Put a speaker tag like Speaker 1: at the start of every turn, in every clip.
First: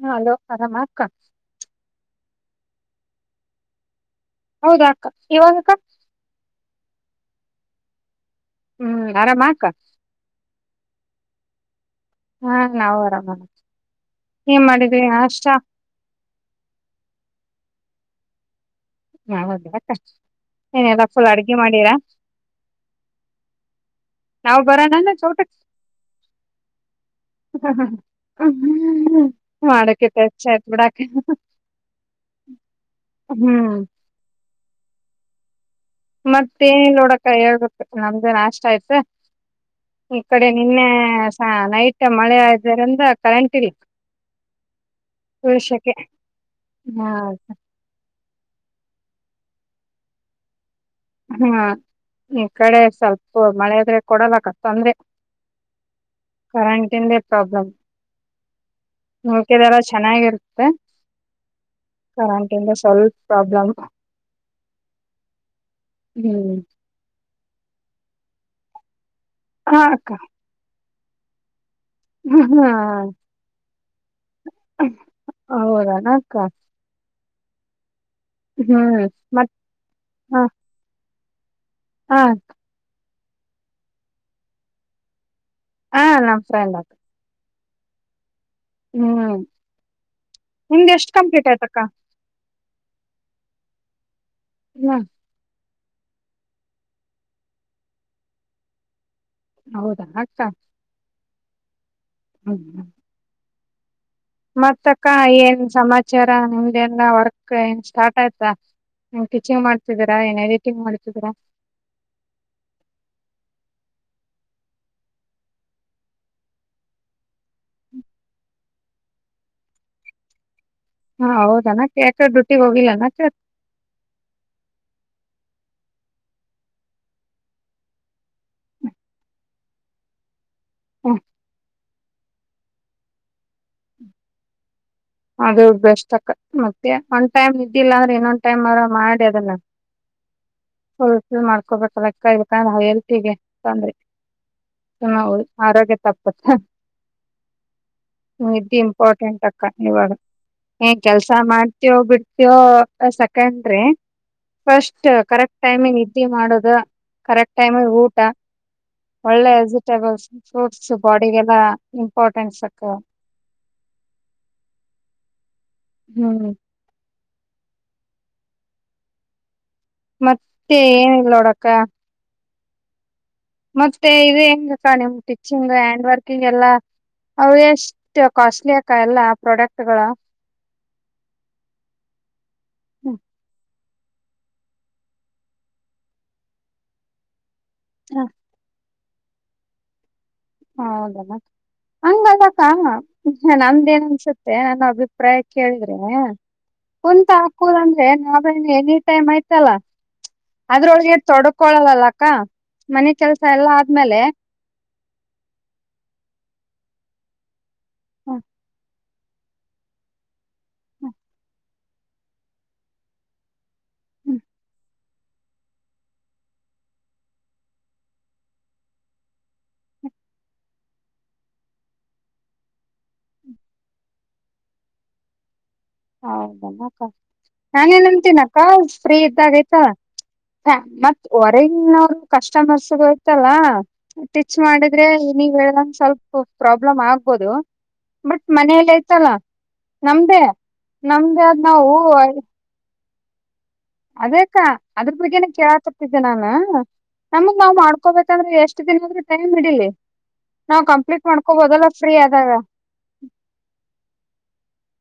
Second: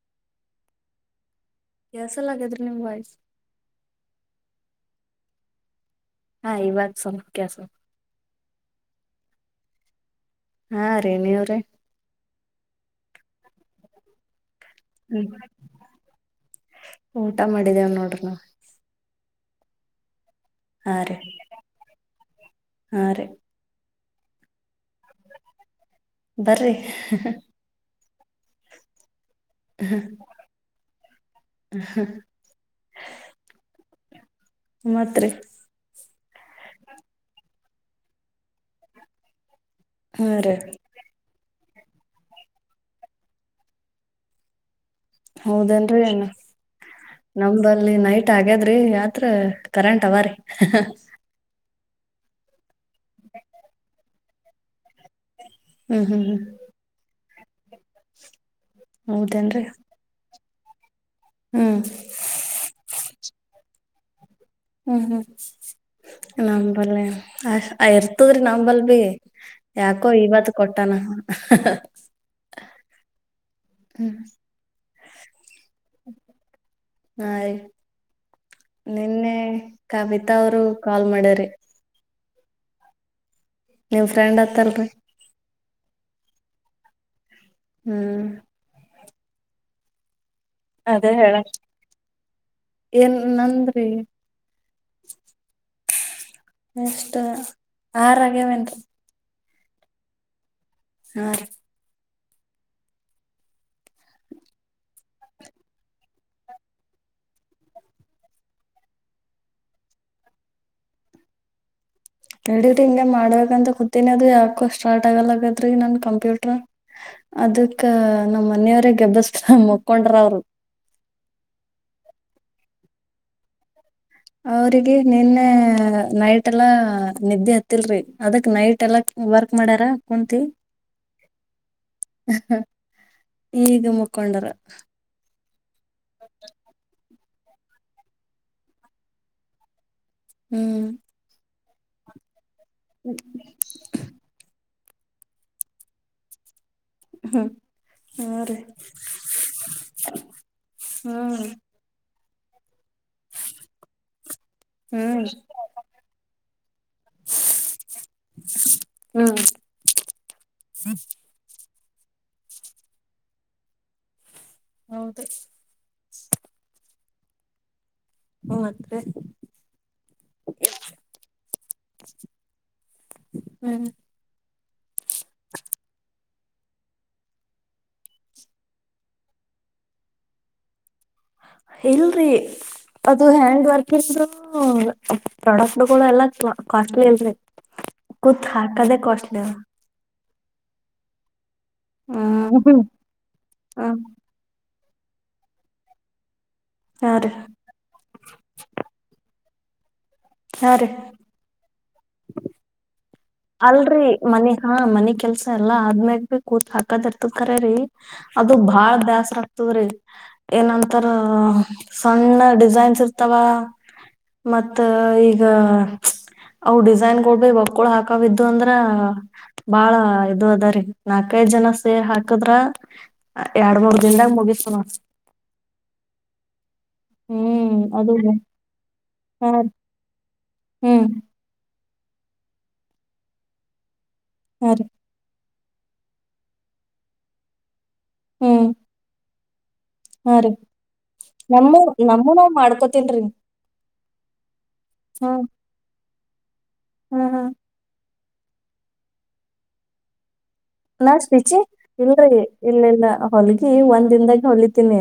Speaker 1: ಹ ಹಲೋ ಆರಾಮ್ ಅಕ್ಕ
Speaker 2: ಕೇಳಸಲ್ ಆಗ್ಯದ್ರಿ ನಿಮ್ ವಾಯ್ಸ್
Speaker 1: ಹೌದಾ ಅಕ್ಕ ಇವಾಗಕ್ಕ
Speaker 2: ಹಾ ಇವಾಗ ಸ್ವಲ್ಪ ಕೇಳ್
Speaker 1: ಹ್ಮ್ ಆರಾಮಾಕ್ಕ
Speaker 2: ಹಾ ರೇ ನೀವ್ರೇ
Speaker 1: ಹಾ ನಾವು ಆರಾಮ ಏನ್ ಮಾಡಿದ್ರಿ
Speaker 2: ಹ್ಮ್
Speaker 1: ನಾಷ್ಟ
Speaker 2: ಊಟಮಾಡಿದೇವಕ್ಕೇ ನೋಡ್ರಿ ನಾ [unintelligible]
Speaker 1: ಮಾವ ದೊಡ್ಡಪ್ಪ ಏನೆಲ್ಲಾ
Speaker 2: ರೀ
Speaker 1: ಫುಲ್ ಅಡ್ಗೆ ಮಾಡೀರಾ
Speaker 2: ಹಾ ರೀ
Speaker 1: ನಾವು ಬರೋಣ್ವಾ ವ ಚೋಟುಕಿ
Speaker 2: ಬರ್ರಿ
Speaker 1: [unintelligible] ಮಾಡಕೆ ಖರ್ಚ್ ಆಯ್ತ್ ಬಿಡಕ್ಕ ಹ್ಮ್
Speaker 2: ಮಾತ್ರಿ
Speaker 1: ಮತ್ತೇನ್ ನೋಡಕ್ಕ ಹೇಳ್ಬೇಕ್ ನಮ್ದೇನ್ ನಾಷ್ಟ ಆಯ್ತ? ಈ
Speaker 2: ಹಾ
Speaker 1: ಕಡೆ
Speaker 2: ರೀ
Speaker 1: ನಿನ್ನೆ ಹಾ ನೈಟ್ ಮಳೆ ಆದ್ದರಿಂದ ಕರೆಂಟ್ ಇಲ್
Speaker 2: ಹೌದೇನ್ರೀ ಅಣ್ಣ
Speaker 1: ಹಾ
Speaker 2: ನಂಬ್ದಲ್ಲಿ ನೈಟ್ ತಾಗ್ಯಾದ್ರಿ ರಾತ್ರ ಕರೆಂಟ್ ಅವಾ ರೀ [unintelligible]
Speaker 1: ನಿಮ್ ಕಡೆ ಸ್ವಲ್ಪ್ ಮಳೆ ಇದ್ರೆ ಕೊಡಲ್ಲಕ ತಂದೆ
Speaker 2: ಹ್ಮ್ ಹ್ಮ್ ಹ್ಮ್
Speaker 1: [unintelligible] ಪ್ರಾಬ್ಲಮ್ ಸುಮ್ಕೆ
Speaker 2: ಹೌದೇನ್ರಿ
Speaker 1: ಇದಾರ ಚೆನ್ನಾಗಿರತ್ತ್ [unintelligible]
Speaker 2: ಹ್ಮ್
Speaker 1: ಕರೆಂಟಿಂದ್ ಸ್ವಲ್ವ್ ಪ್ರಾಬ್ಲಮ್
Speaker 2: ಹ್ಮ್ ಹ್ಮ್
Speaker 1: ಹ್ಮ್
Speaker 2: ನಂಬಲೆ [unintelligible]
Speaker 1: ಹ
Speaker 2: ಯಾಕೋ
Speaker 1: ಅಕ್ಕ
Speaker 2: ಇವತ್ ಕೊಟ್ [unintelligible]
Speaker 1: [unintelligible]
Speaker 2: ಹ್ಮ್
Speaker 1: [unintelligible] ಹೌದಾನಕ್ಕ?
Speaker 2: ಹಾಯ್ ನಿನ್ನೆ
Speaker 1: ಮತ್
Speaker 2: ಕವಿತಾ ಅವ್ರು ಕಾಲ್ ಮಾಡ್ಯಾರ್ ಮತ್ತೆ
Speaker 1: ಹಾ
Speaker 2: ನಿಮ್ ಫ್ರೆಂಡ್ ಹತ್ತಲ್ರಿ?
Speaker 1: ಹಾ ನಮ್ ಫ್ರೆಂಡಾರ್
Speaker 2: ಹ್ಮ್
Speaker 1: ಹ್ಮ್ ನಿಮ್ದ್
Speaker 2: ಅದೇ
Speaker 1: ಎಷ್ಟ್
Speaker 2: ಹೇಳ
Speaker 1: ಕಂಪ್ಲೀಟ್ ಆಯ್ತಕ್ಕ?
Speaker 2: ಏನ್ ನಂದ್ರೀ?
Speaker 1: [unintelligible]
Speaker 2: ಎಷ್ಟ್? ಆರಾಗ್ಯಾವೇನ್ರಿ?
Speaker 1: ಹೌದಾ ಅಕ್ಕ?
Speaker 2: ಹಾ ರೀ.
Speaker 1: ಹ್ಮ್ [unintelligible] ಮತ್ತಕ್ಕ ಏನ್ ಸಮಾಚಾರ ನಿಮ್ದಲ್ಲ ವರ್ಕ್ ಏನ್ ಸ್ಟಾರ್ಟ್ ಆಯ್ತಾ ಟೀಚಿಂಗ್ [unintelligible] ಮಾಡ್ತಿದ್ದೀರಾ ಏನ್ ಎಡಿಟಿಂಗ್ ಮಾಡ್ತಿದ್ದೀರಾ
Speaker 2: ಎಡಿಟಿಂಗೆ ಮಾಡ್ಬೇಕಂತ ಕೂತಿನಿ ಅದು ಯಾಕೋ ಸ್ಟಾರ್ಟ್ ಆಗಲ್ಲಗತ್ರಿ [unintelligible] ನನ್ ಕಂಪ್ಯೂಟರ್ ಅದಕ್ಕ ನಮ್ಮ್ ಮನೆಯವ್ರ ಕೆಬ್ಬಸ್ತ್ರ [unintelligible] ಮಕ್ಕೊಂಡ್ರ ಅವ್ರು
Speaker 1: ಹಾ ಹೌದನಾಕ ಯಾಕೆ ಡ್ಯೂಟಿಗ್ ಹೋಗಿಲ್ಲನಾಕ
Speaker 2: ಅವ್ರಿಗೆ ನಿನ್ನೆ ನೈಟ್ ಎಲ್ಲ ನಿದ್ದೆ ಹತ್ತಿಲ್ರಿ ಅದಕ್ ನೈಟ್ ಎಲ್ಲ ವರ್ಕ್ ಮಾಡ್ಯಾರ ಕುಂತಿ [unintelligible] ಹ ಹ ಈಗ ಮುಖೊಂಡರ
Speaker 1: ಅದು ಬೆಸ್ಟ್ ಅಕ್ಕ ಮತ್ತೆ ಒಂದ್ ಟೈಮ್ ಇದಿಲ್ಲ ಅಂದ್ರೆ ಇನ್ನೊಂದ್ ಟೈಮ್ [unintelligible] ಮಾಡಿ ಅದನ್ನ
Speaker 2: ಹ್ಮ್
Speaker 1: ಹ [unintelligible] [unintelligible] ಲೆಕ್ಕ ಕಣ ಎಲ್ಕಿಗೆ ತೊಂದ್ರೆ ನ ಆರೋಗ್ಯ ತಪ್ಪುತ್ತೆ
Speaker 2: ಹ್ಮ್ ಹ ರೀ
Speaker 1: ಇಂಪಾರ್ಟೆಂಟ್ [unintelligible] ಏನ್ ಕೆಲ್ಸ
Speaker 2: ಹ್ಮ್
Speaker 1: ಮಾಡ್ತೆವ್ ಬಿಡ್ತಿಯೋ ಸೆಕೆಂಡ್ರಿ ಫಸ್ಟ್
Speaker 2: ಹ್ಮ್
Speaker 1: ಕರೆಕ್ಟ್ ಟೈಮಿಗ್ ನಿದ್ದಿ ಮಾಡೋದ, ಕರೆಕ್ಟ್ ಟೈಮಿಗ್ ಊಟ,
Speaker 2: ಹ್ಮ್
Speaker 1: ಒಳ್ಳೆ ವೆಜಿಟೇಬಲ್ಸ್ ಫ್ರೂಟ್ಸ್ ಬಾಡಿಗೆಲ್ಲ ಇಂಪಾರ್ಟೆನ್ಸ್ ಅಕ್ಕ
Speaker 2: ಹೌದು
Speaker 1: ಹ್ಮ್
Speaker 2: ಹ್ಮ್ ಮತ್ತೆ
Speaker 1: ಮತ್ತೆ ಏನಿಲ್ ನೋಡಕ್ಕ
Speaker 2: ಹ್ಮ್
Speaker 1: ಮತ್ತೆ ಇದು ಎಂಗ್ ಸ ನಿಮ್ ಟಿಚ್ಚಿನ್ಗು ಹ್ಯಾಂಡ್ ವರ್ಕ್ ಗೆಲ್ಲ ಅವ ಎಷ್ಟು ಕಾಸ್ಟ್ಲಿ ಆಕ ಎಲ್ಲಾ ಪ್ರಾಡಕ್ಟ್ಗಳ
Speaker 2: ಇಲ್ರಿ ಅದು ಹ್ಯಾಂಡ್ ವರ್ಕ್ [unintelligible] ಪ್ರಾಡಕ್ಟ್ಗಳು ಎಲ್ಲ ಕಾಸ್ಟ್ಲಿ ಅಲ್ರಿ ಕುತ್ ಹಾಕದೆ [unintelligible]
Speaker 1: ಹಾ ಹೌದಮ್ಮ
Speaker 2: ಹ್ಮ್
Speaker 1: ಹಂಗದಕ್ಕ
Speaker 2: ಹ್ಮ
Speaker 1: ನಮ್ದೇನ್ ಅನ್ಸುತ್ತೆ ನಾ ಅಭಿಪ್ರಾಯ ಕೇಳಿದ್ರೆ
Speaker 2: ಹಾ ರೀ
Speaker 1: ಕುಂತ್ ಹಾಕೊದ್ ಅಂದ್ರೆ ನಾವೇನ್ ಎನಿ ಟೈಮ್ ಆಯ್ ಚಲ
Speaker 2: ಹಾ ರೀ
Speaker 1: ಅದ್ರೊಳ್ಗೆ ತೊಡ್ಕೊಳ್ಳದಕ್ ಕ
Speaker 2: ಅಲ್ರಿ ಮನಿ ಹಾ ಮನಿ ಕೆಲ್ಸ. ಎಲ್ಲ ಆದ್ಮ್ಯಾಕ್ ಕೂತ್ ಹಾಕದ್ ಇರ್ತದ್ ಕರೆರೀ. ಅದು ಬಾಳ್ ಬ್ಯಾಸ್ ತ್ರಗ್ತದ್ರಿ. ಏನಂತರ್ ಆ. ಸಣ್ಣ ಡಿಸೈನ್ಸ್ ಇರ್ತಾವ. ಮತ್ತ. ಈಗ ವ್ಚ್ ಅವ್ ಡಿಸೈನ್ ಕೊಡ್ಬೇ ಒಕ್ಕ ಹಾ ಪಕ್ಕವಿದ್ದು ಅಂದ್ರ ಬಾಳ ಇದು ಅದಾರಿ ನಾಕೈದ್ ಜನ ಸೇರ್ ಹಾಕದ್ರ ಎರಡ್ ಮೂರ್ ದಿನ್ದಾಗ್ ಮುಗಿತದ್ ನೋಡ್. ಹ್ಮ್
Speaker 1: ನಾನೇ
Speaker 2: ಅದು
Speaker 1: ನನ್ತಿನಕ್ಕ ಫ್ರೀ
Speaker 2: ಹಾ
Speaker 1: ಇದ್ದಾಗ್
Speaker 2: ರೀ
Speaker 1: ಆಯ್ತಾ. ಹ
Speaker 2: ಹ್ಮ್
Speaker 1: ಮತ್ ಹೊರೆ ಇನ್ ಅವ್ರು ಕಸ್ಟಮರ್ಸ್ ಗೈತಲ್ಲ ಟಿಚ್
Speaker 2: ಹಾ ರೀ
Speaker 1: ಮಾಡಿದ್ರೆ ನೀನ್ ಹೇಳ್ದಂಗ್ ಸ್ವಲ್ಪ ಪ್ರಾಬ್ಲಮ್ ಆಗ್ಬೋದು. ಬಟ್
Speaker 2: ಹ್ಮ್
Speaker 1: ಮನೆಲ್ ಐತಲ್ಲಾ
Speaker 2: ಹಾ
Speaker 1: ನಮ್ದೆ
Speaker 2: ರೀ
Speaker 1: ನಮ್ದ ಆದ್ ನಾವೂ ಐ
Speaker 2: ತಿನ್ರಿ
Speaker 1: ಅದೇ ಅದ್ರು ಬಗ್ಗೆನೆ ಕೇಳತ ತಿದ್ದೆ ನಾನು ಹ
Speaker 2: ಹ್ಮ್ ಹ್ಮ್
Speaker 1: ನಮಗ್ ನಾವ್ ಮಾಡ್ ಕೋಬೇಕಂದ್ರೆ ಎಷ್ಟು ದಿನ ಆದ್ರೂ ಟೈಮ್ ಹಿಡಿಲಿ. ನಾವ್ ಕಂಪ್ಲೀಟ್
Speaker 2: ನಾಸ್ ಪಿಚಿ
Speaker 1: ಮಾಡ್ಕೋಬೋದಲ್ಲ ಫ್ರೀ
Speaker 2: ಇಲ್ರಿ
Speaker 1: ಆದಾಗ
Speaker 2: ಇಲ್ಲಿಲ್ಲ ಹೊಲ್ಗಿ ಒಂದ್ ದಿನದಾಗ ಹೊಲಿತೀನಿ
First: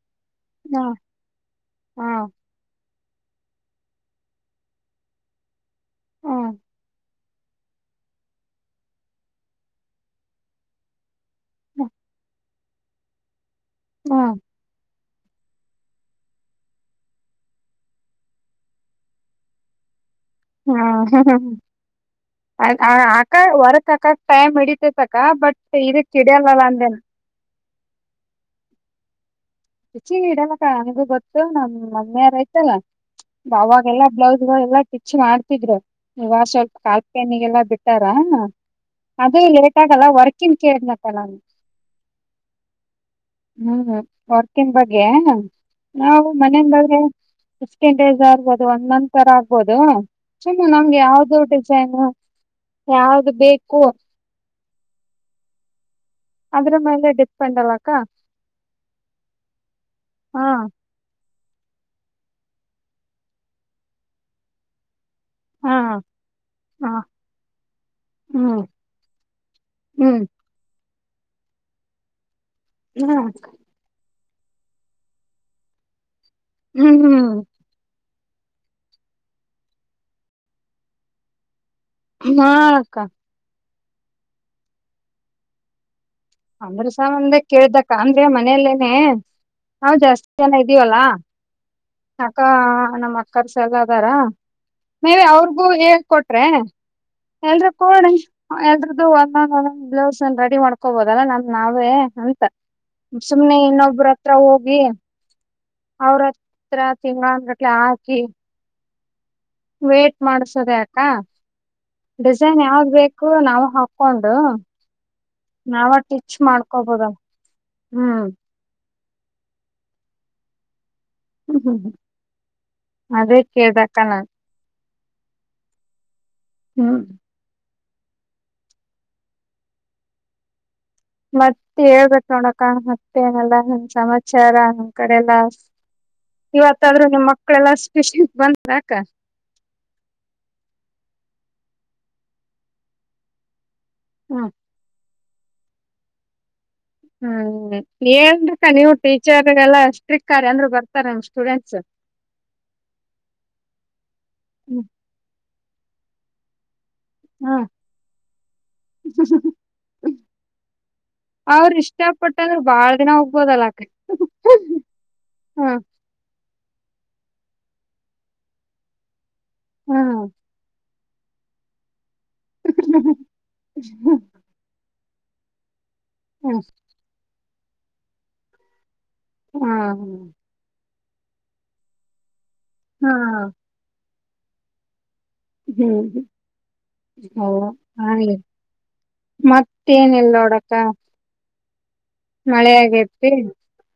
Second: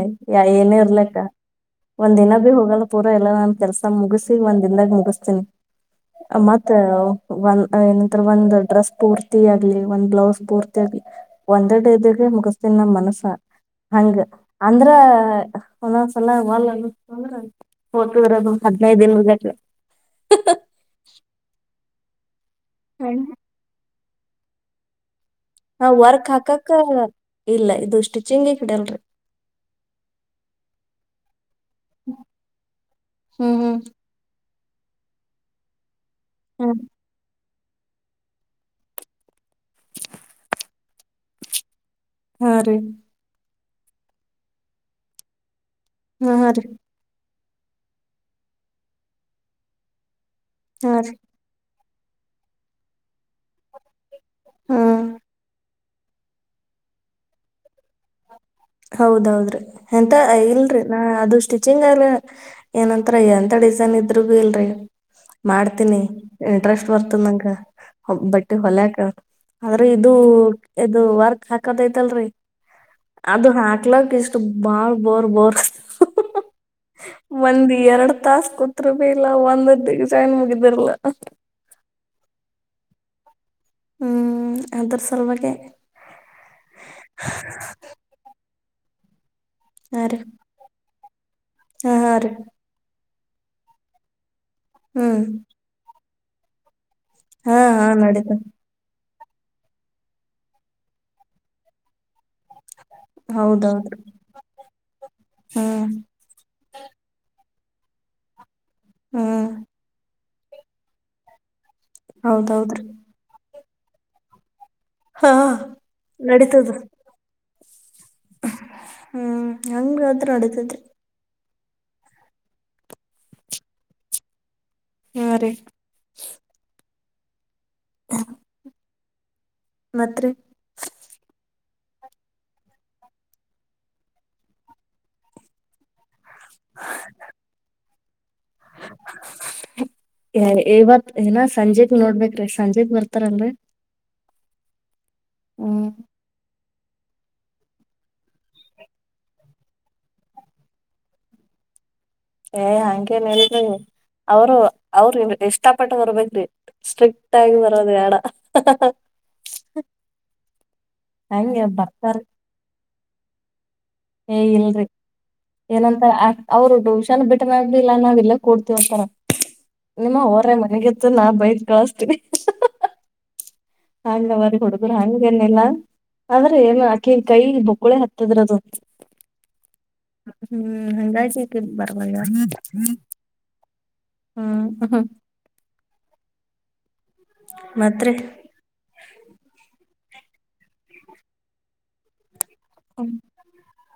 Speaker 2: ಏನೇ
Speaker 1: ಹಾ
Speaker 2: ಇರ್ಲಕ್ಕ
Speaker 1: ಹಾ
Speaker 2: ಒಂದ್ ದಿನ ಭೀ ಹೋಗಲ್ಲ. ಪೂರ ಎಲ್ಲಾ ನಾನ್ ಕೆಲ್ಸ ಮುಗಿಸಿ ಒಂದ್ ದಿನದಾಗ ಮುಗಿಸ್ತೀನಿ
Speaker 1: ಹ್ಮ್
Speaker 2: ಮತ್ತ ಒಂದ ಏನಂತ್ರ್ ಒಂದ್ ಡ್ರೆಸ್ ಪೂರ್ತಿ ಆಗ್ಲಿ ಒಂದ್ ಬ್ಲೌಸ್ ಪೂರ್ತಿ ಆಗ್ಲಿ. ಒಂದ ಡೇದಗ ಮುಗುಸ್ ತಿನ್ನ ಮನಸ್ಸ. ಹಂಗ್
Speaker 1: ಹ್ಮ್
Speaker 2: ಅಂದ್ರ. ಒಂದೊಂದ್ಸಲ ಮಲ್ ಅಂದ್ರ ಓತದ್ರ ಅದು ಹದ್ನೈದ್ ಲೆಟ್ರ.
Speaker 1: ಹಾ ಹಾ ಹ ಹ್ಮ. ಅಯ್ ಯ್ ಆಕ ಹೊರಕ್ ಆಕ. ಟಯ ಮಿಡಿತತ್ ಬಟ್
Speaker 2: ನಾವ್
Speaker 1: ಇದು ಕಿಡ್ಯಲ್ಲಲ್ಲ
Speaker 2: ಹಾಕಾಕ
Speaker 1: ಅಂದೇನ್.
Speaker 2: ಇಲ್ಲ ಇದು ಸ್ಟಿಚಿಂಗಿಗ್ ಇಡಲ್ರಿ.
Speaker 1: ರುಚಿ ಇಡಲಕ್ಕ ನನ್ಗೂ ಗೊತ್ತು ನಮ್ ಮಮ್ಮಿ ಯಾರಯ್ತಲ್ಲ
Speaker 2: ಹ್ಮ್ ಹ್ಮ್
Speaker 1: ಅವಾಗೆಲ್ಲಾ ಬ್ಲೌಸ್ ಗಳು ಎಲ್ಲಾ ಸ್ಟಿಚ್ ಮಾಡ್ತಿದ್ರು. ಇವಾಗ್ ಸ್ವಲ್ಪ್
Speaker 2: ಹ್ಮ್
Speaker 1: ಕಾಲ್ಪೆನಿಗೆಲ್ಲ. ಬಿಟ್ಟಾರ ಅದೆ ಲೇಟ್ ಆಗಲ್ಲ ವರ್ಕಂನ್ ಕೇಳ್ದ್ನ್ ಅಕ್ಕ ನಾನ್.
Speaker 2: ಹಾ ರೀ.
Speaker 1: ನೌದ. ವರ್ಕಿನ್ ಬಗ್ಗೆ. ನಾವು
Speaker 2: ಹಾ ಹಾ ರೀ
Speaker 1: ಮನೆಂದಾದ್ರೆ ಫಿಫ್ಟಿನ್ ಡೇಸ್ ಆಗ್ಬೋದು ಒಂದ ಮಂತರ ಆಗ್ಬೋದು ಚಲೋ
Speaker 2: ಹಾ
Speaker 1: ನಮ್ಗ್
Speaker 2: ರೀ
Speaker 1: ಯಾವ್ದೋಟಿ [unintelligible] ಯಾವ್ದ್ ಬೇಕು
Speaker 2: ಹ್ಮ
Speaker 1: ಅದ್ರ ಮೇಲೆ ಡಿಪೆಂಡ್ ಅಲ್ಲಕ್ಕ
Speaker 2: ಹೌದ್ ಹೌದ್ರಿ ಎಂತ
Speaker 1: ಹಾ
Speaker 2: ಇಲ್ರಿ ನಾ ಅದು ಸ್ ಸ್ಟಿಚಿಂಗ್ ಆಗ್ಲ ಏನಂತರ ಎಂತ ಡಿಸೈನ್ ಇದ್ರಗು ಇಲ್ರಿ.
Speaker 1: ಹಾ
Speaker 2: ಮಾಡ್ತೀನಿ
Speaker 1: ಹ
Speaker 2: ಇಂಟ್ರೆಸ್ಟ್ ಬರ್ತದ ನಂಗ ಬಟ್ಟಿ
Speaker 1: ಹ್ಮ್
Speaker 2: ಹೊಲಯಕ ಆದ್ರೆ ಇದು
Speaker 1: ಹ್ಮ್
Speaker 2: ಇದು ವರ್ಕ್ ಹಾಕದೈತಲ್ರಿ
Speaker 1: ಹ್ಮ
Speaker 2: ಅದು ಹಾಕ್ಲಕ್ ಇಷ್ ತ್ ಬಾಳ್ ಬೋರ್ ಬೋರ್ ಹ್
Speaker 1: ಹ್ಮ್ ಹ್ಮ್
Speaker 2: ಒಂದ್ ಎರಡು ತಾಸ್ ಕುತ್ರು ಬಿ ಇಲ್ಲ ಒಂದು ಡಿಸೈನ್ ಮುಗ್ದಿರಲ್ಲ.
Speaker 1: ಹ್ ಹಾ ಅಕ್ಕ
Speaker 2: ಹ್ಮ್ ಅದ್ರ್ ಸಲ್ವಾಗೆ
Speaker 1: ಅಂಗ್ಡಿ ಸಾಮಾನ್ದೆ ಕೇಳಿದ್ ಅಕ್ಕ ಅಂದ್ರೆ ಮನೇಲ್ಲೇ. ಹೆ ನಾವ್
Speaker 2: ಹಾ ರೀ
Speaker 1: ಜಾಸ್ತಿ ಜನ ಇದ್ದೀವಲ್ಲಾ.
Speaker 2: ಹಾ ಹಾ ರೀ
Speaker 1: ಅಕ್ಕಾ ನಮ್ ಅ ಕರ್ಸಾಗ ಅದಾರ. ಮೆ
Speaker 2: ಹ್ಮ್
Speaker 1: ಬಿ ಅವ್ರಗೂ ಏನ್ ಕೊಟ್ ಟ್ರೆ.
Speaker 2: ಹಾ
Speaker 1: ಎಲ್ರು
Speaker 2: ಹಾ
Speaker 1: ಕೋಡನ್
Speaker 2: ನಡೀತ
Speaker 1: ಎಲ್ರು. ಒಂದ್ ಒಂದ್ ಬ್ಲೌಸ್ ರೆಡಿ ಮಾಡ್ಕೋಬಹುದು ಏಲ್ಲ ನಮ್ ನಾವೇ ಅಂತ ಸುಮ್ನೆ
Speaker 2: ಹೌದೌದ್ರಿ
Speaker 1: ಇನ್ನೊಬ್ಬರ ಹತ್ರ ಹೋಗಿ
Speaker 2: ಹ್ಮ್
Speaker 1: ಅವರತ್ರ ತಿಂಗಳಾನುಗಟ್ ಹಾಕಿ
Speaker 2: ಹ್ಮ್
Speaker 1: ಲೇಟ್ ಮಾಡ್ಸೋದ್ಯಾಕೋ ಡಿಸೈನ್
Speaker 2: ಹೌದೌದ್ರಿ
Speaker 1: ಯಾವಾದೂ ಬೇಕು ನಾವು ಹಾಕ ಕೊಂಡು
Speaker 2: ಹಾ
Speaker 1: ನಾವ ಸ್ಟಿಚ್ಚು
Speaker 2: ನಡೀತದ
Speaker 1: ಮಾಡ್ಕೊಬೋದ ಹ್ಮ್
Speaker 2: ಹ್ಮ್ ಹೆಂಗಾದ್ರೂ ನಡಿತದ್ರಿ
Speaker 1: ಹ್ಮ್ ಹ್ಮ್ ಹ್ಮ್ ಅದೇ ಕೇಳ್ದಾ ಕಣ
Speaker 2: ಹ್ಮ ರೀ
Speaker 1: ಹ್ಮ
Speaker 2: ಹ್ಮ ಮಾತ್ರೆ
Speaker 1: ಮತ್ತೆ ಹೇಳ್ಬೇಕು ನೋಡಕಣ ಮತ್ತೆ ಏನಲ್ಲಾ ನಮ ಸಮಾಚಾರ ನಮ ಕಡೆಲ್ಲ ಇವತ್ತಾದ್ರೂ ನಮ್ಮಕ್ಕ್ಳೆಲ್ಲ ಷ್ಟಷ್ಟ ಬಂದಾಕ್ಕ [unintelligible]
Speaker 2: ಇವತ್ ಏನ ಸಂಜೆಗೆ ನೋಡ್ಬೇಕ್ರೀ ಸಂಜೆ ಬರ್ತಾರಲ್ರ್ ರಿ
Speaker 1: ಹ್ಮ
Speaker 2: ಹ್ಮ್
Speaker 1: ಹ್ಮ್ ಏನ್ರಿಕ್ಕ ನೀವು ಟೀಚರ್ಗೆಲ್ಲಾ ಸ್ಟ್ರಿಕ್ಆಗಿ ಅಂದ್ರೇ ಬರ್ತಾರಾ ಸ್ಟೂಡೆಂಟ್ಸ್
Speaker 2: ಏ ಹಂಗೇನ್ ಹೇಳರಿ ಅವರು
Speaker 1: ಹ್ಮ್
Speaker 2: ಅವ್ರ ಎಷ್ಟ ಇಷ್ಟಪಟ್ಟು ಬರಬೇಕ್ರರಿ ಸ್ಟ್ರಿಕ್ಟ್ ಆಗಿ ಬರದುಬೇಡ ಹಂಗೆ ಬರ್ತಾರೆ
Speaker 1: ಬೋನಲ್ ಹಾಕ್ರಿ
Speaker 2: ಏ ಇಲ್ರಿ ಏನಂತ ಆ ಅವ್ರು ಟ್ಯೂಷನ್ ಬಿಟ್ಟ ಮೇಲೆ ನಾವು ಇಲ್ಲೇ ಕೊಡ್ತತಿವಿಂತರೀ
Speaker 1: ಹಾ
Speaker 2: ನಿಮ್ಮ ಅವರ ಮನೆಗೆ ದಿನ ಬೈಯ್ ಕಳಸ್ತೀವಿ
Speaker 1: [inaudible]
Speaker 2: ಹಾಂಗ ಹುಡುಗರು ಹ್ಯಾಂಗ್ [unintelligible] ಏನಿಲ್ಲ
Speaker 1: ಹ್ಮ
Speaker 2: ಆದ್ರೆ ಏನುಆಕಿ ಕೈ ಬೊಕ್ಕೊಳೆ ಹತ್ತದ್ರ ಅದು
Speaker 1: ಹ್ಮ್
Speaker 2: ಲಿಂಗಾಯಸ್ಟ ಏಕೆ ಬರ್ ವಾಯ
Speaker 1: ಹಾ
Speaker 2: ಹ್ಮ್ ಹಃ ಹ.
Speaker 1: ಹ್ಮ್ ಹ. ಹೌ ಹಾ
Speaker 2: ಮತ್ರಿ
Speaker 1: ರಿ ಮತ್ ಟೆನ್ ಇಲ್ ನೋಡಕ್ಕ. ಮಳೆ
Speaker 2: ಹ್ಮ್
Speaker 1: ಆಗೇತಿ.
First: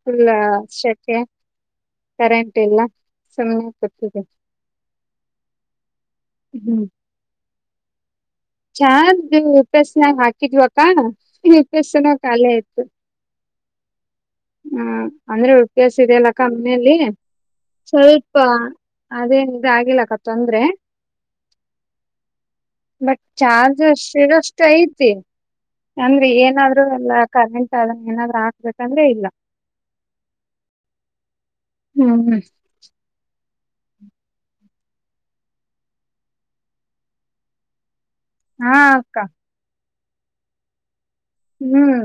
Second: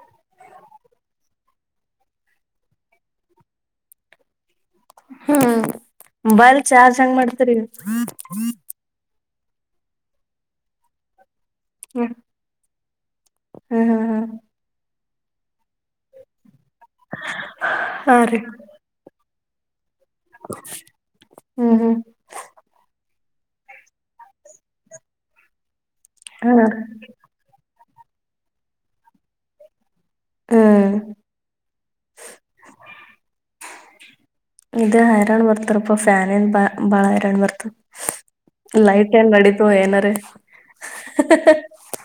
Speaker 1: ಫುಲ್ಲ ಶೆಕೆ ಕರೆಂಟ್ ಇಲ್ಲ ಸುಮ್ಮ್ನೆ ಕುತಿದಿವಿ.
Speaker 2: ಹ್ಮ ಮೊಬೈಲ್ ಚಾರ್ಜ್ ಹೆಂಗ್ ಮಾಡ್ತರಿ. [inaudible]
Speaker 1: ಚಾರ್ಜ್ ಯು ಪಿ ಏಸ್ ನಾಗ್ ಹಾಕಿದ್ವಕ್ಕ ಯು ಪಿ ಏಸ್ ನ
Speaker 2: ಹ್ಮ್
Speaker 1: ಕಾಲಿ ಆಯ್ತು.
Speaker 2: ಹ್ಮ್ ಹ್ಮ ಹ್ಮ
Speaker 1: ಹ್ಮ್ ಅಂದ್ರೆ ಯು ಪಿ ಏಸ್ ಇದೆಯಲ್ಲ ಕಂಪ್ನಿಯಲ್ಲಿ
Speaker 2: ಹಾ
Speaker 1: ಸ್ವಲ್ಪ
Speaker 2: ರೀ
Speaker 1: ಅದೇನ್ ಇದ್ ಆಗಿಲ್ಲ. ತಂದ್ರೆ
Speaker 2: ಹ್ಮ್ ಹ್ಮ್
Speaker 1: ಬ ಚಾರ್ಜ್ [unintelligible] ಐತೆ ಅಂದ್ರೆ
Speaker 2: ಹಾ
Speaker 1: ಏನಾದ್ರು ಎಲ್ಲ ಕರೆಂಟ್ ದಾಗ್ ಏನಾದ್ರು ಹಾಕ್ಬೇಕಂದ್ರೆ ಇಲ್ಲ.
Speaker 2: ಆ
Speaker 1: ಹ್ಮ್ ಹ್
Speaker 2: ಇದೇ ಹೈರಾಣ್ ಬರ್ತಾರಪ್ಪ ಫ್ಯಾನ್ ಏನ್ ಬ ಬಾಳ ಹೈರಾಣ್ ಬರ್ತ.
Speaker 1: ಹಾ
Speaker 2: ಲೈಟ್
Speaker 1: ಅಕ್ಕ
Speaker 2: ಏನ್ ನಡೀತು ಏನಾರೆ [unintelligible] ಹಃ ಹಃ ಹ.
Speaker 1: ಹ್ಮ್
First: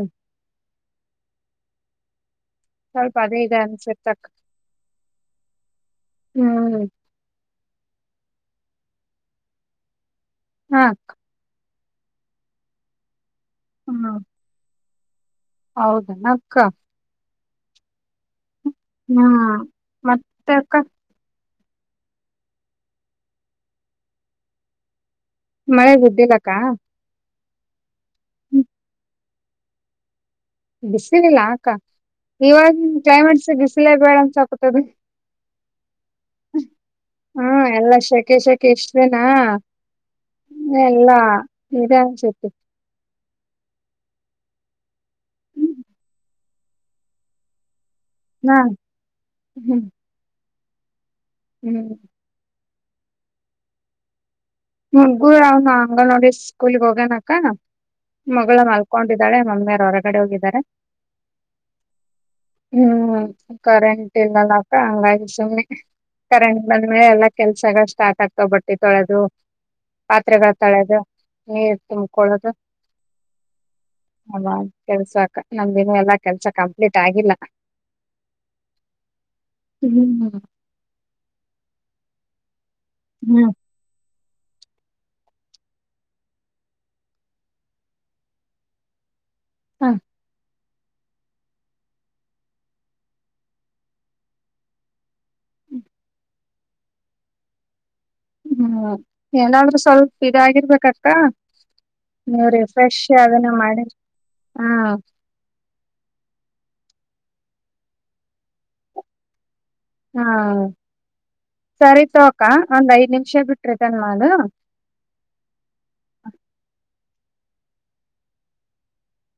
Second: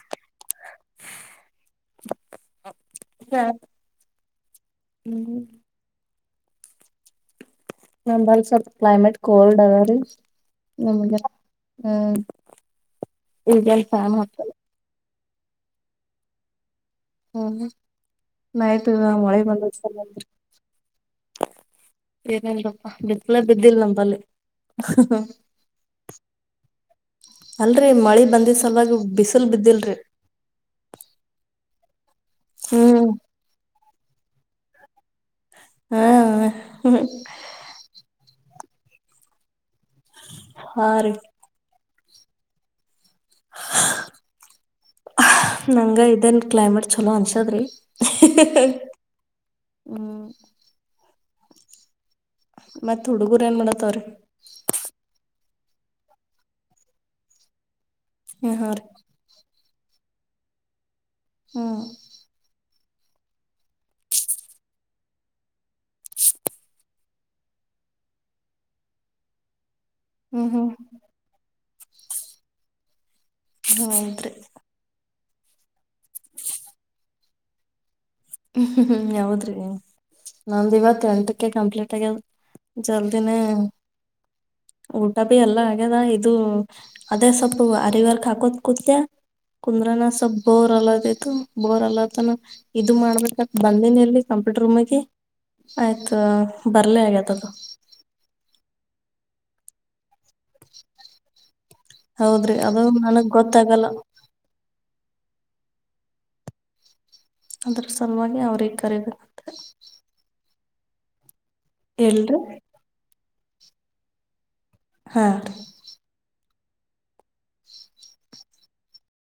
Speaker 1: ಸ್ವಲ್ಪ ಅದೇ
Speaker 2: ಹಾ
Speaker 1: ಇದೆ ಅನ್ಸುತಕ.
Speaker 2: ಹ್ಮ್
Speaker 1: ಹ್ಮ್
Speaker 2: ನಂಬಲ್ ಸ್ವಲ್ಪ ಕ್ಲೈಮೇಟ್ ಕೋಲ್ಡ್ ಅದ ರೀ.
Speaker 1: ಹಾ
Speaker 2: ನಮ್ಗೆ ಹ್ಮ ಇಗೆಲ್ ಫ್ಯಾನ್ ಹಾಕಲ.
Speaker 1: ಹೌದೇನ ಅಕ್ಕ.
Speaker 2: ಹ್ಮ ನೈಟ್ ಎಲ್ಲ ಮಳೆ
Speaker 1: ಹ್ಮ್
Speaker 2: ಬಂದಿದ್ ಸಲ.
Speaker 1: ಮತ್ತೆ ಅಕ್ಕ
Speaker 2: ಏನು ಇಲ್ಲ ನೋಡಪಾ ಬಿಸಿಲ ಬಿದ್ದಿಲ್ ನಂಬಲ್ಲಿ.
Speaker 1: ಮಳೆ ಬಿದ್ದಿಲ್ಲಕ್ಕ
Speaker 2: ಅಲ್ರಿ ಮಳಿ ಬಂದಿದ್ದ ಸಲವಾಗಿ ಬಿಸ ಬಿಸಿಲ್ ಬಿದ್ದಿಲ್ರಿ.
Speaker 1: ಬಿಸಲ್ ಇಲ್ಲಾ ಅಕ್ಕಾ. ಇವಾಗ
Speaker 2: ಹ್ಮ್
Speaker 1: ಕ್ಲೈಮೆಟ್ಸ್ [unintelligible] ಬಿಸಲೇ ಬೇಡಾ ಅಂತಾ [unintelligible]
Speaker 2: ಹಾ ಹಾ.
Speaker 1: ಕೇ ಶಖೆ ಇಷ್ಟೇನಾ. ಎ
Speaker 2: ಹಾ ರೀ
Speaker 1: ಇಲ್ಲಾ. ಇದ್ಯಾವ್ ಶೇಖೆ.
Speaker 2: ನಂಗ ಇದೇನ್ ಕ್ಲೈಮೇಟ್ ಚಲೋ ಅನ್ಸದ್ರಿ.
Speaker 1: ಹಾ
Speaker 2: ಹ್ಮ್
Speaker 1: ಹ್ಮ್
Speaker 2: ಮತ್ತ್ ಹುಡುಗುರ್ ಏನ್ ಮಾಡಾತ್ತಾವ್ರೀ.
Speaker 1: ಹುಡಗುರ ಅವನ ಹಂಗ ಅಂಗನವಾಡಿ ಸ್ಕೂಲ್ಗೆ ಹೋಗ್ಯಾನ ಅಕ್ಕಾ.
Speaker 2: ಹ್ಮ್
Speaker 1: ಮಗಳ
Speaker 2: ಹಾ ರೀ
Speaker 1: ಮಲ್ಕೊಂಡಿದ್ದಾಳೆ ನನ್ನ ಮ್ಯಾಲ್. ಹೊರಗಡೆ ಹೋಗಿದ್ದಾರೆ.
Speaker 2: ಆ
Speaker 1: ಹ್ಮ್ ಕರೆಂಟ್ ಇಲ್ಲಲ ಅಕ್ಕಾ ಹಂಗಾಗಿ ಸುಮ್ಮನೆ ಕರೆಂಟ್ ಬಂದ್ಮೇಲೆ ಎಲ್ಲಾ ಕೆಲ್ಸಗಳು ಸ್ಟಾರ್ಟ್ ಆಗ್ತಾವ ಬಟ್ಟೆ ತೊಳೆದು. ಪಾತ್ರೆಗಳ
Speaker 2: ಹ್ಮ್
Speaker 1: ತೋಳೆದು
Speaker 2: ಹ್ಮ್
Speaker 1: ನೀರ್ ತಿನ್ಕೊಳ್ಳದ
Speaker 2: ಹೌದ್ರಿ
Speaker 1: ಅದ ಆದ ಕೆಲಸ ಆತ್. ನಮ್ದಿನ್ನು ಎಲ್ಲಾ ಕೆಲ್ಸ ಕಂಪ್ಲೀಟ್ ಆಗಿಲ್ಲ.
Speaker 2: ಹ್ಮ ಯಾವದ್ರಿ
Speaker 1: ಹ್ಮ್
Speaker 2: ನಮ್ದ ಇವತ್ತ ಎಂಟಕ್ಕೆ ಕಂಪ್ಲೀಟ್ ತ್ತೆಗೆ ಜಲ್ದಿನ ಊಟ ಬಿ ಎಲ್ಲ ಆಗ್ಯದ ಇದು ಅದೇ ಸ್ವಲ್ಪ ಆರಿವರ್ಕ್ ಹಾಕೋತ್ ಕುತ್ಯ.
Speaker 1: ಹ
Speaker 2: ಕುಂದ್ರಣ್ಣಾ ಸಪ್ಪ ಹೊ ಬಲ್ಲದೇತು ಬೋರ್ ಅಲ್ಲ ಅತಾನ್ ಇದ್ ಇದು ಮಾಡ್ಬೇಕ ಬಂದನಿ ಅಲ್ಲಿ ಕಂಪ್ಯೂಟರ್ ರೂಮಗಿ ಆಯ್ತು ಬರ್ಲ [unintelligible]
Speaker 1: ಹ್ಮ್ ಏನಾದ್ರೂ ಸ್ವಲ್ಪ ಇದಾಗಿರ್ಬೇಕ ಅಕ್ಕಾ.
Speaker 2: ಹೌದ್ರಿ
Speaker 1: ನೀವ್ರಿ
Speaker 2: ಅದು
Speaker 1: ರಿಫ್ರೆಶ್
Speaker 2: ನನಗ್
Speaker 1: ಅದನ್ನ
Speaker 2: ಗೊತ್ತಾಗಲ್ಲ
Speaker 1: ಮಾಡೇರಿ ಹಾ
Speaker 2: ಅದರ್ ಸಲುವಾಗಿ ಅವ್ರಿಗೆ ಕರಿಬೇಕತ್ತ
Speaker 1: ಹಾ ಸರಿ ತೋ
Speaker 2: ಎಲ್ರಿ
Speaker 1: ಅಕ್ಕಾ ಒಂದ್ ಐದ್ ನಿಮಿಷ ಬಿಟ್ಟ ಟ್ರೆಟನ್ನ ಅದು.
Speaker 2: ಹಾ